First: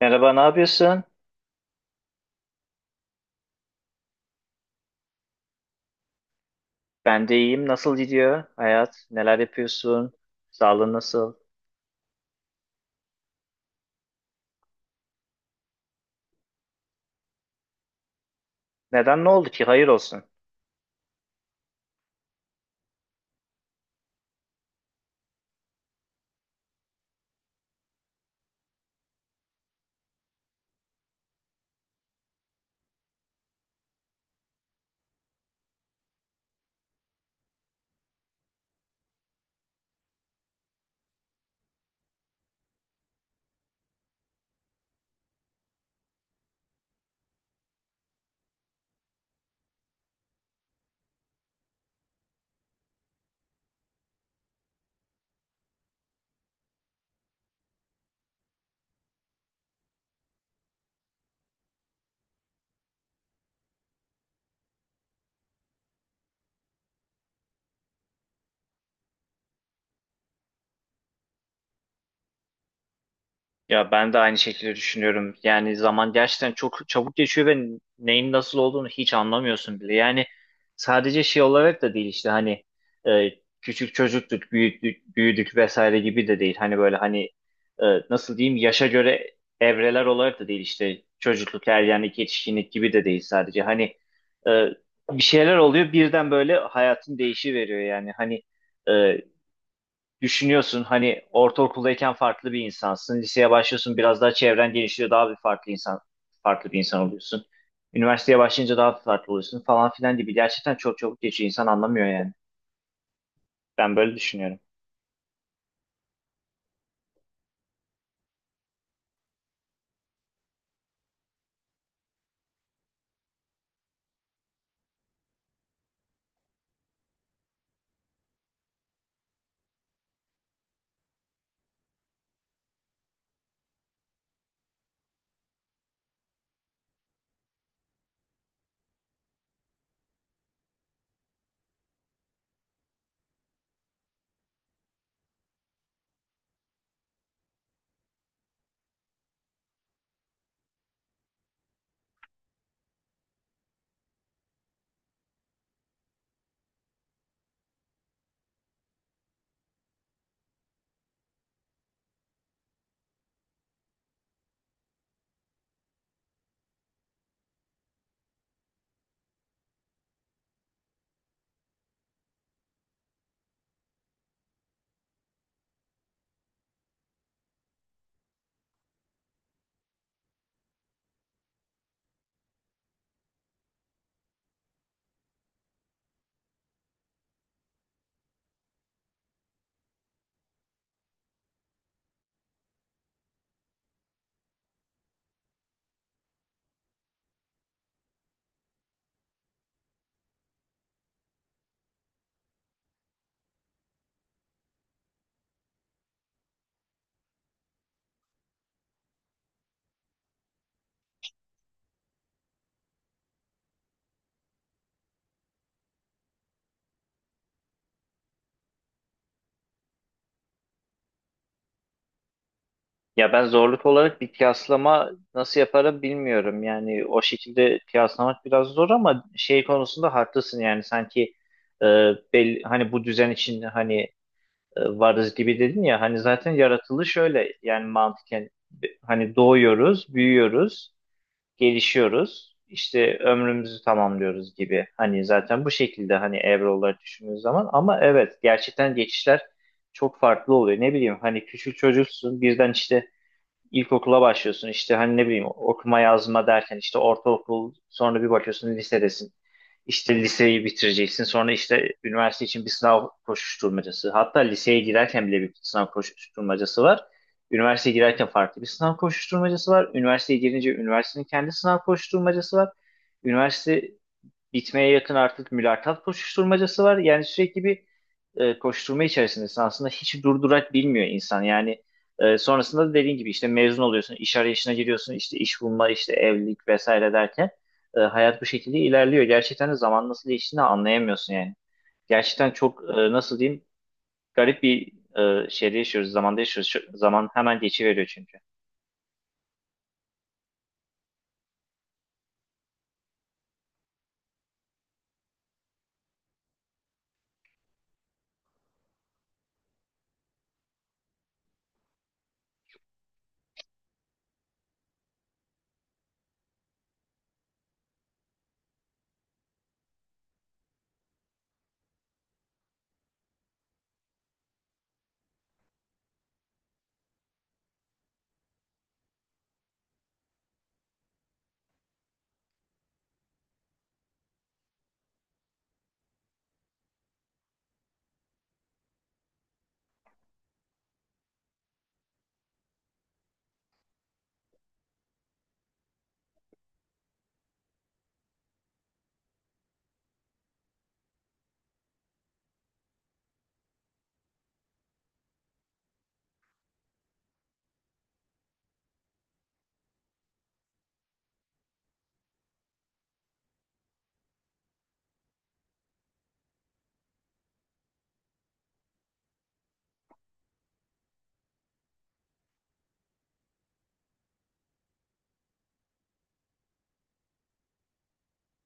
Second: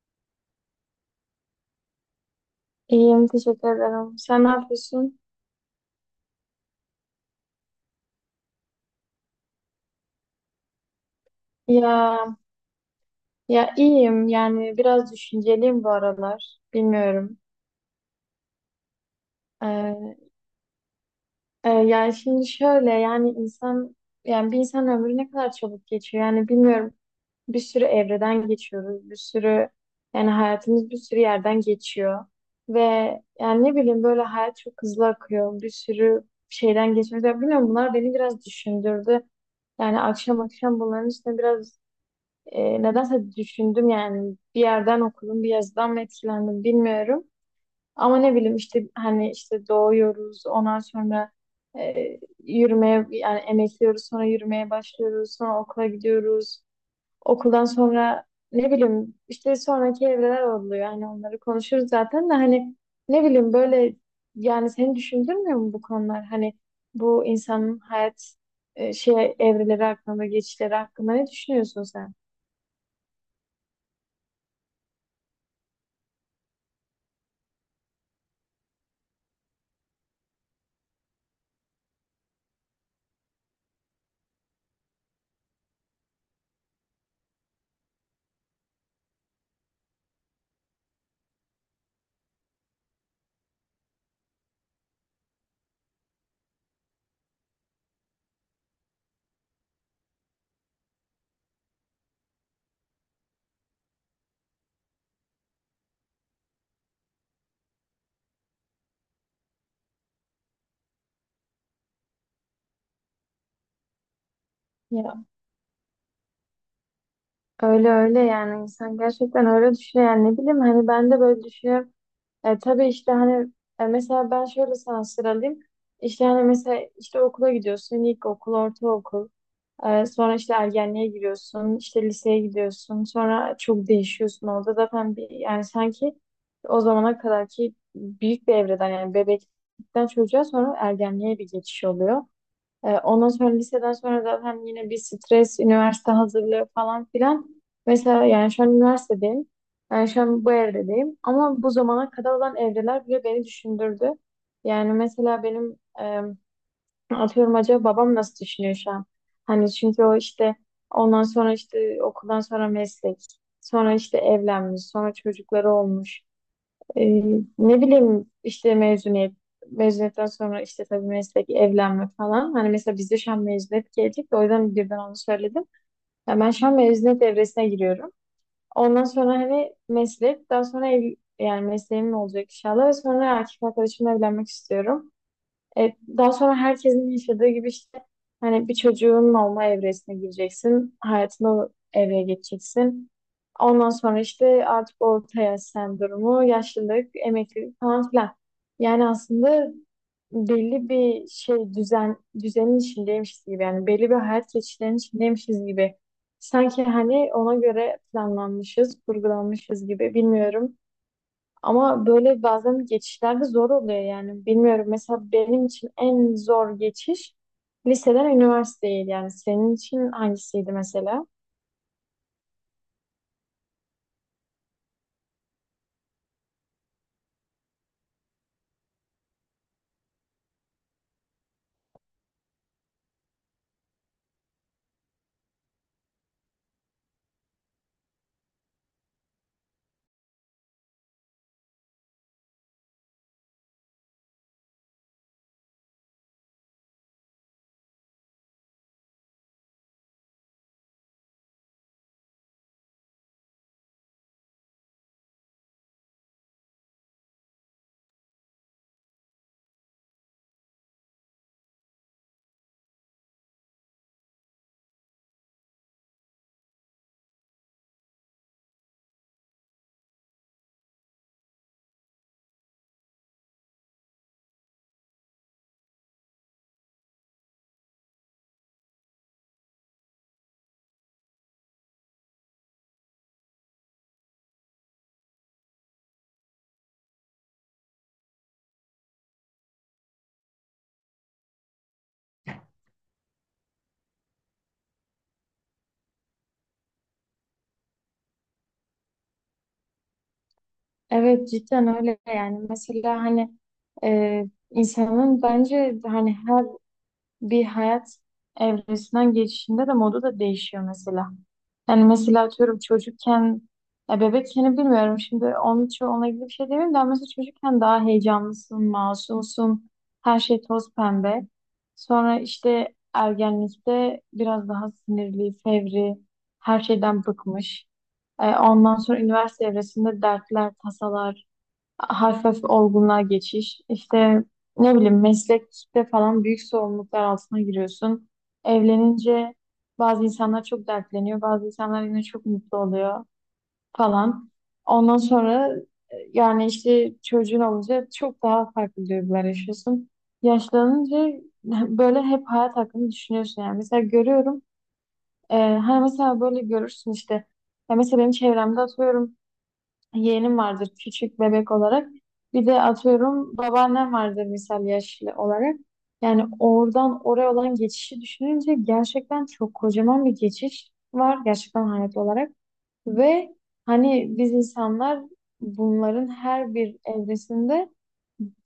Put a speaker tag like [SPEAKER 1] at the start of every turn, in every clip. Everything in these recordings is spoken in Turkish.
[SPEAKER 1] Merhaba, ne yapıyorsun?
[SPEAKER 2] İyiyim, teşekkür ederim. Sen ne yapıyorsun?
[SPEAKER 1] Ben de iyiyim. Nasıl gidiyor hayat? Neler yapıyorsun? Sağlığın nasıl?
[SPEAKER 2] Ya, ya, iyiyim. Yani biraz düşünceliyim bu aralar. Bilmiyorum.
[SPEAKER 1] Neden ne oldu ki? Hayır
[SPEAKER 2] Ee,
[SPEAKER 1] olsun.
[SPEAKER 2] yani şimdi şöyle yani yani bir insan ömrü ne kadar çabuk geçiyor. Yani bilmiyorum. Bir sürü evreden geçiyoruz. Bir sürü yani hayatımız bir sürü yerden geçiyor. Ve yani ne bileyim böyle hayat çok hızlı akıyor. Bir sürü şeyden geçiyoruz. Ya bilmiyorum bunlar beni biraz düşündürdü. Yani akşam akşam bunların üstüne biraz nedense düşündüm yani bir yerden okudum, bir yazıdan mı etkilendim bilmiyorum. Ama ne bileyim işte hani işte doğuyoruz, ondan sonra e, yürümeye yani emekliyoruz, sonra yürümeye başlıyoruz, sonra okula gidiyoruz. Okuldan sonra ne bileyim işte sonraki evreler oluyor. Yani onları konuşuruz zaten de hani ne bileyim böyle yani seni düşündürmüyor mu bu konular? Hani bu insanın hayat şey evreleri hakkında, geçişleri hakkında ne düşünüyorsun sen?
[SPEAKER 1] Ya ben de aynı şekilde düşünüyorum. Yani zaman gerçekten çok çabuk geçiyor ve neyin nasıl olduğunu hiç anlamıyorsun bile. Yani sadece şey olarak da değil işte hani e, küçük çocuktuk, büyüdük, büyüdük vesaire gibi de değil. Hani böyle hani nasıl diyeyim yaşa göre evreler olarak da değil işte çocukluk, ergenlik, yetişkinlik gibi de değil sadece. Hani e, bir şeyler oluyor birden böyle hayatın değişiveriyor yani hani e, düşünüyorsun hani ortaokuldayken farklı bir insansın. Liseye başlıyorsun biraz daha çevren genişliyor daha bir farklı insan farklı bir insan oluyorsun. Üniversiteye başlayınca daha farklı oluyorsun falan filan gibi. Gerçekten çok çabuk geçiyor insan anlamıyor yani. Ben böyle düşünüyorum.
[SPEAKER 2] Öyle öyle yani insan gerçekten öyle düşünüyor yani ne bileyim hani ben de böyle düşünüyorum. E, tabii işte hani mesela ben şöyle sana sıralayayım. İşte hani mesela işte okula gidiyorsun ilkokul, ortaokul. E, sonra işte ergenliğe giriyorsun, işte liseye gidiyorsun. Sonra çok değişiyorsun orada zaten bir yani sanki o zamana kadar ki büyük bir evreden yani bebeklikten çocuğa sonra ergenliğe bir geçiş oluyor. Ondan sonra liseden sonra zaten yine bir stres, üniversite hazırlığı falan filan. Mesela yani şu an üniversitedeyim. Yani şu an bu evredeyim. Ama bu zamana kadar olan evreler bile beni düşündürdü. Yani mesela benim atıyorum acaba babam nasıl düşünüyor şu an? Hani çünkü o işte ondan sonra işte okuldan sonra meslek. Sonra işte evlenmiş. Sonra çocukları olmuş. Ee, ne bileyim işte mezuniyetten sonra işte tabii meslek evlenme falan. Hani mesela bizde şu an mezuniyet gelecek de o yüzden birden onu söyledim. Ya ben şu an mezuniyet evresine giriyorum. Ondan sonra hani meslek daha sonra ev, yani mesleğim olacak inşallah ve sonra erkek arkadaşımla evlenmek istiyorum. E, daha sonra herkesin yaşadığı gibi işte hani bir çocuğun olma evresine gireceksin. Hayatına o evreye geçeceksin. Ondan sonra işte artık orta yaş sendromu, yaşlılık, emeklilik falan filan. Yani aslında belli bir şey düzenin içindeymişiz gibi yani belli bir hayat geçişlerinin içindeymişiz gibi. Sanki hani ona göre planlanmışız, kurgulanmışız gibi bilmiyorum. Ama böyle bazen geçişlerde zor oluyor yani. Bilmiyorum mesela benim için en zor geçiş liseden üniversiteye yani senin için hangisiydi mesela?
[SPEAKER 1] Ya ben zorluk olarak bir kıyaslama nasıl yaparım bilmiyorum. Yani o şekilde kıyaslamak biraz zor ama şey konusunda haklısın yani sanki e, belli, hani bu düzen için hani varız gibi dedin ya hani zaten yaratılı şöyle yani mantıken hani doğuyoruz, büyüyoruz, gelişiyoruz, işte ömrümüzü tamamlıyoruz gibi. Hani zaten bu şekilde hani evre olarak düşündüğün zaman ama evet gerçekten geçişler çok farklı oluyor. Ne bileyim hani küçük çocuksun birden işte ilkokula başlıyorsun işte hani ne bileyim okuma yazma derken işte ortaokul sonra bir bakıyorsun lisedesin. İşte liseyi bitireceksin sonra işte üniversite için bir sınav koşuşturmacası. Hatta liseye girerken bile bir sınav koşuşturmacası var. Üniversiteye girerken farklı bir sınav koşuşturmacası var. Üniversiteye girince üniversitenin kendi sınav koşuşturmacası var. Üniversite bitmeye yakın artık mülakat koşuşturmacası var. Yani sürekli bir koşturma içerisindesin. Aslında hiç durdurak bilmiyor insan. Yani sonrasında da dediğin gibi işte mezun oluyorsun, iş arayışına giriyorsun, işte iş bulma, işte evlilik vesaire derken hayat bu şekilde ilerliyor. Gerçekten de zaman nasıl geçtiğini anlayamıyorsun yani. Gerçekten çok nasıl diyeyim garip bir şeyde yaşıyoruz, zamanda yaşıyoruz. Zaman hemen geçiveriyor çünkü.
[SPEAKER 2] Evet cidden öyle yani mesela hani e, insanın bence hani her bir hayat evresinden geçişinde de modu da değişiyor mesela. Yani mesela atıyorum çocukken, ya bebekken bilmiyorum şimdi onun için onunla ilgili bir şey demeyeyim de ama mesela çocukken daha heyecanlısın, masumsun, her şey toz pembe. Sonra işte ergenlikte biraz daha sinirli, fevri, her şeyden bıkmış. Ondan sonra üniversite evresinde dertler, tasalar, hafif olgunluğa geçiş. İşte ne bileyim meslekte falan büyük sorumluluklar altına giriyorsun. Evlenince bazı insanlar çok dertleniyor, bazı insanlar yine çok mutlu oluyor falan. Ondan sonra yani işte çocuğun olunca çok daha farklı duygular yaşıyorsun. Yaşlanınca böyle hep hayat hakkında düşünüyorsun yani. Mesela görüyorum, hani mesela böyle görürsün işte. Ya mesela benim çevremde atıyorum yeğenim vardır küçük bebek olarak. Bir de atıyorum babaannem vardır misal yaşlı olarak. Yani oradan oraya olan geçişi düşününce gerçekten çok kocaman bir geçiş var gerçekten hayat olarak. Ve hani biz insanlar bunların her bir evresinde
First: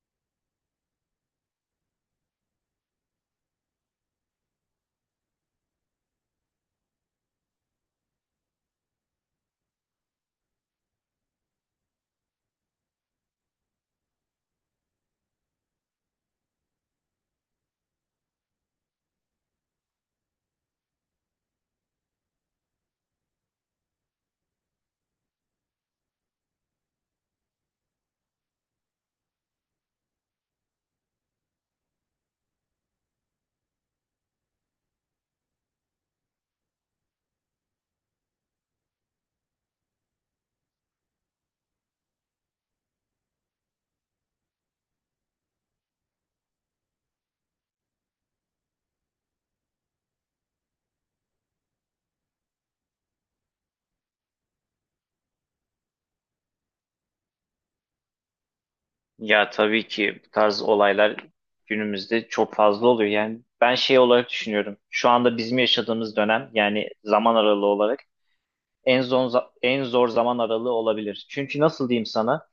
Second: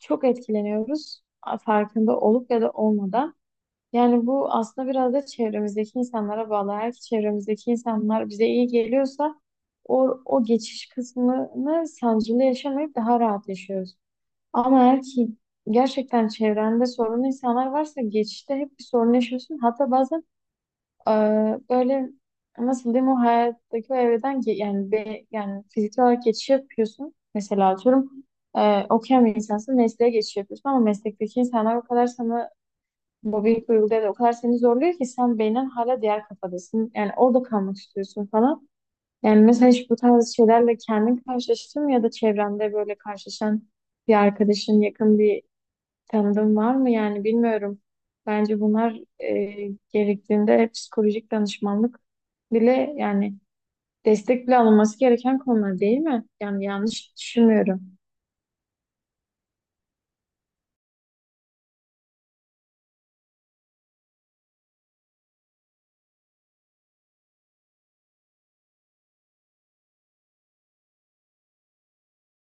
[SPEAKER 2] çok etkileniyoruz farkında olup ya da olmadan. Yani bu aslında biraz da çevremizdeki insanlara bağlı. Eğer ki çevremizdeki insanlar bize iyi geliyorsa o geçiş kısmını sancılı yaşamayıp daha rahat yaşıyoruz. Ama eğer ki gerçekten çevrende sorunlu insanlar varsa geçişte hep bir sorun yaşıyorsun. Hatta bazen böyle nasıl diyeyim o hayattaki o evreden yani fiziksel olarak geçiş yapıyorsun. Mesela atıyorum okuyan bir insansın mesleğe geçiş yapıyorsun ama meslekteki insanlar o kadar sana mobbing duyguları da o kadar seni zorluyor ki sen beynen hala diğer kafadasın. Yani orada kalmak istiyorsun falan. Yani mesela hiç bu tarz şeylerle kendin karşılaştın mı ya da çevrende böyle karşılaşan bir arkadaşın, yakın bir tanıdığın var mı? Yani bilmiyorum. Bence bunlar gerektiğinde psikolojik danışmanlık bile yani destek bile alınması gereken konular değil mi? Yani yanlış düşünmüyorum.
[SPEAKER 1] Ya tabii ki bu tarz olaylar günümüzde çok fazla oluyor. Yani ben şey olarak düşünüyorum. Şu anda bizim yaşadığımız dönem yani zaman aralığı olarak en zor en zor zaman aralığı olabilir. Çünkü nasıl diyeyim sana?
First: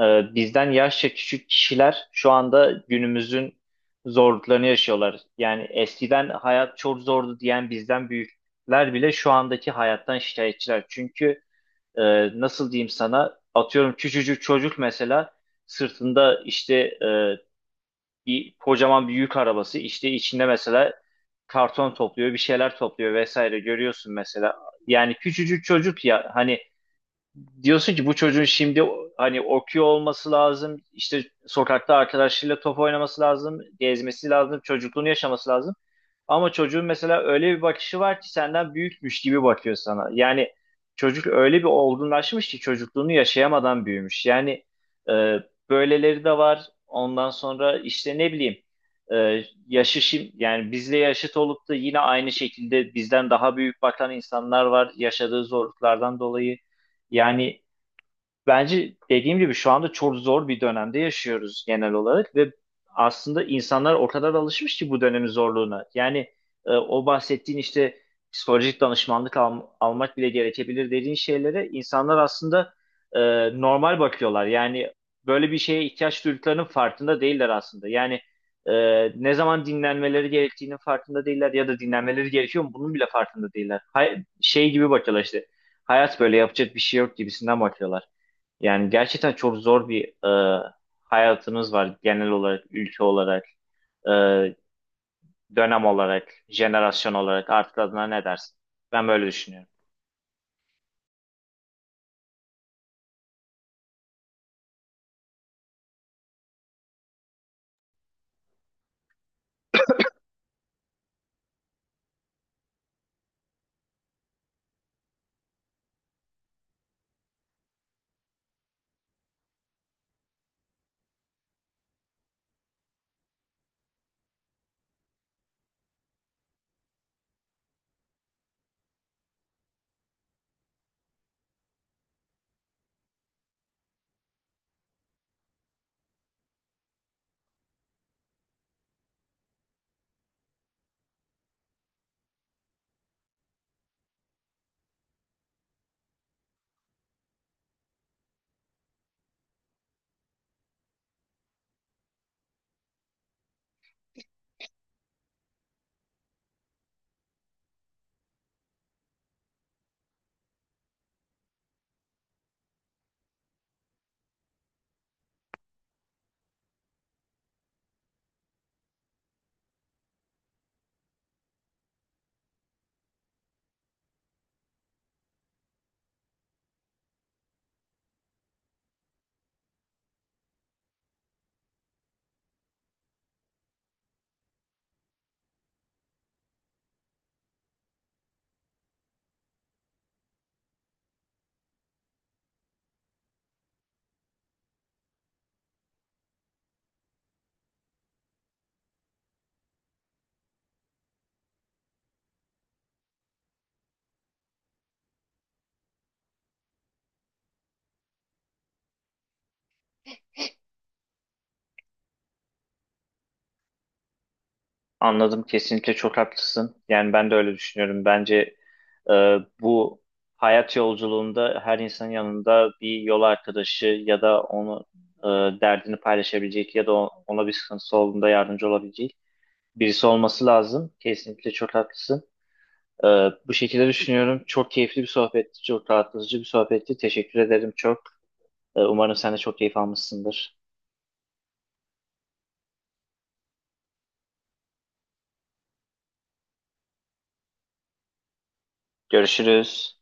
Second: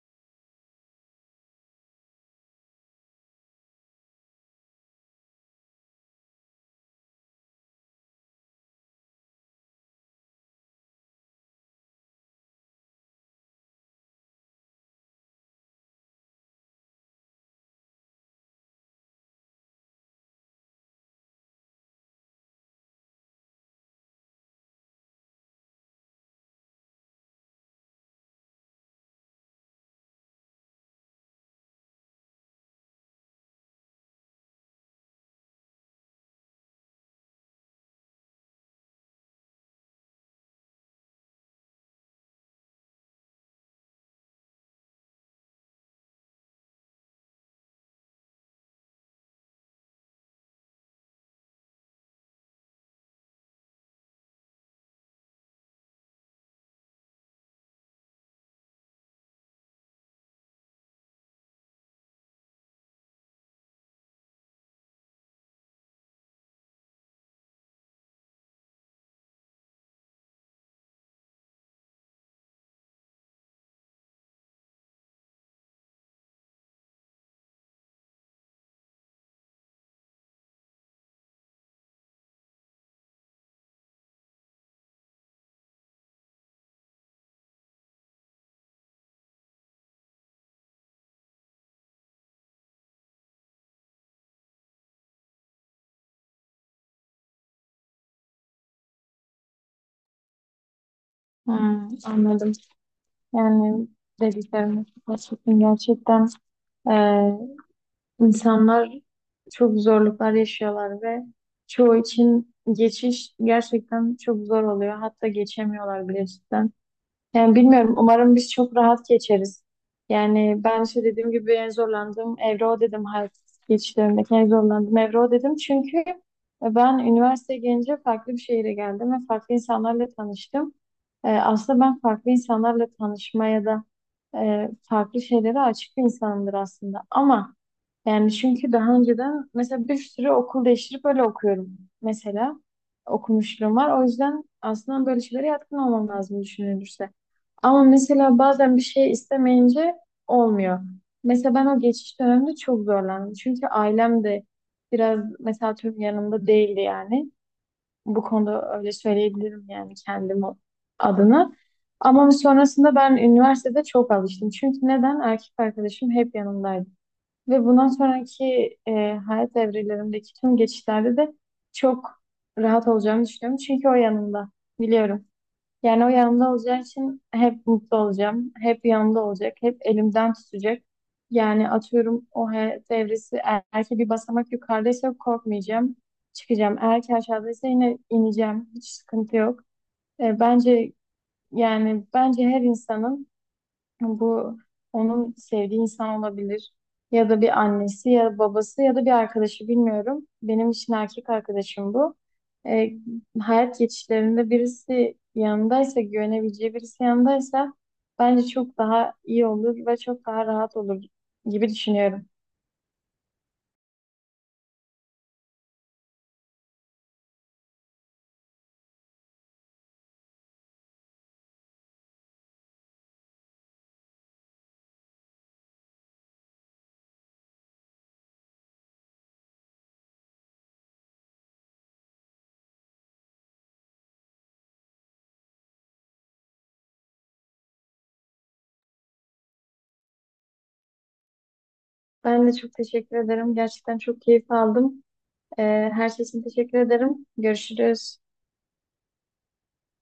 [SPEAKER 1] Bizden yaşça küçük kişiler şu anda günümüzün zorluklarını yaşıyorlar. Yani eskiden hayat çok zordu diyen bizden büyükler bile şu andaki hayattan şikayetçiler. Çünkü e, nasıl diyeyim sana atıyorum küçücük çocuk mesela sırtında işte bir kocaman bir yük arabası işte içinde mesela karton topluyor bir şeyler topluyor vesaire görüyorsun mesela yani küçücük çocuk ya hani diyorsun ki bu çocuğun şimdi hani okuyor olması lazım, işte sokakta arkadaşlarıyla top oynaması lazım, gezmesi lazım, çocukluğunu yaşaması lazım. Ama çocuğun mesela öyle bir bakışı var ki senden büyükmüş gibi bakıyor sana. Yani çocuk öyle bir olgunlaşmış ki çocukluğunu yaşayamadan büyümüş. Yani e, böyleleri de var. Ondan sonra işte ne bileyim yani bizle yaşıt olup da yine aynı şekilde bizden daha büyük bakan insanlar var yaşadığı zorluklardan dolayı. Yani bence dediğim gibi şu anda çok zor bir dönemde yaşıyoruz genel olarak ve aslında insanlar o kadar alışmış ki bu dönemin zorluğuna. Yani o bahsettiğin işte psikolojik danışmanlık almak bile gerekebilir dediğin şeylere insanlar aslında e, normal bakıyorlar. Yani böyle bir şeye ihtiyaç duyduklarının farkında değiller aslında. Yani e, ne zaman dinlenmeleri gerektiğinin farkında değiller ya da dinlenmeleri gerekiyor mu bunun bile farkında değiller. Şey gibi bakıyorlar işte hayat böyle yapacak bir şey yok gibisinden bakıyorlar. Yani gerçekten çok zor bir e, hayatınız var genel olarak, ülke olarak, e, dönem olarak, jenerasyon olarak artık adına ne dersin? Ben böyle düşünüyorum.
[SPEAKER 2] Hmm, anladım. Yani dediklerimiz gerçekten gerçekten İnsanlar çok zorluklar yaşıyorlar ve çoğu için geçiş gerçekten çok zor oluyor. Hatta geçemiyorlar bile cidden. Yani bilmiyorum. Umarım biz çok rahat geçeriz. Yani ben işte dediğim gibi en zorlandığım evre o dedim. Hayat geçişlerimdeki en zorlandığım evre o dedim. Çünkü ben üniversiteye gelince farklı bir şehire geldim ve farklı insanlarla tanıştım. Aslında ben farklı insanlarla tanışmaya da farklı şeylere açık bir insanımdır aslında. Ama yani çünkü daha önceden mesela bir sürü okul değiştirip öyle okuyorum. Mesela okumuşluğum var. O yüzden aslında böyle şeylere yatkın olmam lazım düşünülürse. Ama mesela bazen bir şey istemeyince olmuyor. Mesela ben o geçiş döneminde çok zorlandım. Çünkü ailem de biraz mesela tüm yanımda değildi yani. Bu konuda öyle söyleyebilirim yani kendim adına. Ama sonrasında ben üniversitede çok alıştım. Çünkü neden? Erkek arkadaşım hep yanımdaydı. Ve bundan sonraki e, hayat evrelerimdeki tüm geçişlerde de çok rahat olacağımı düşünüyorum. Çünkü o yanımda. Biliyorum. Yani o yanımda olacağı için hep mutlu olacağım. Hep yanımda olacak. Hep elimden tutacak. Yani atıyorum o hayat evresi eğer ki bir basamak yukarıdaysa korkmayacağım. Çıkacağım. Eğer ki aşağıdaysa yine ineceğim. Hiç sıkıntı yok. Bence yani bence her insanın bu onun sevdiği insan olabilir. Ya da bir annesi ya babası ya da bir arkadaşı bilmiyorum. Benim için erkek arkadaşım bu. Ee, hayat geçişlerinde birisi yanındaysa, güvenebileceği birisi yanındaysa bence çok daha iyi olur ve çok daha rahat olur gibi düşünüyorum.
[SPEAKER 1] Anladım, kesinlikle çok haklısın. Yani ben de öyle düşünüyorum. Bence e, bu hayat yolculuğunda her insanın yanında bir yol arkadaşı ya da onu derdini paylaşabilecek ya da ona bir sıkıntısı olduğunda yardımcı olabilecek birisi olması lazım. Kesinlikle çok haklısın. Ee, Bu şekilde düşünüyorum. Çok keyifli bir sohbetti, çok rahatlatıcı bir sohbetti. Teşekkür ederim çok. Umarım sen de çok keyif almışsındır.
[SPEAKER 2] Ben de çok teşekkür ederim. Gerçekten çok keyif aldım. Ee, her şey için teşekkür ederim. Görüşürüz.
[SPEAKER 1] Görüşürüz.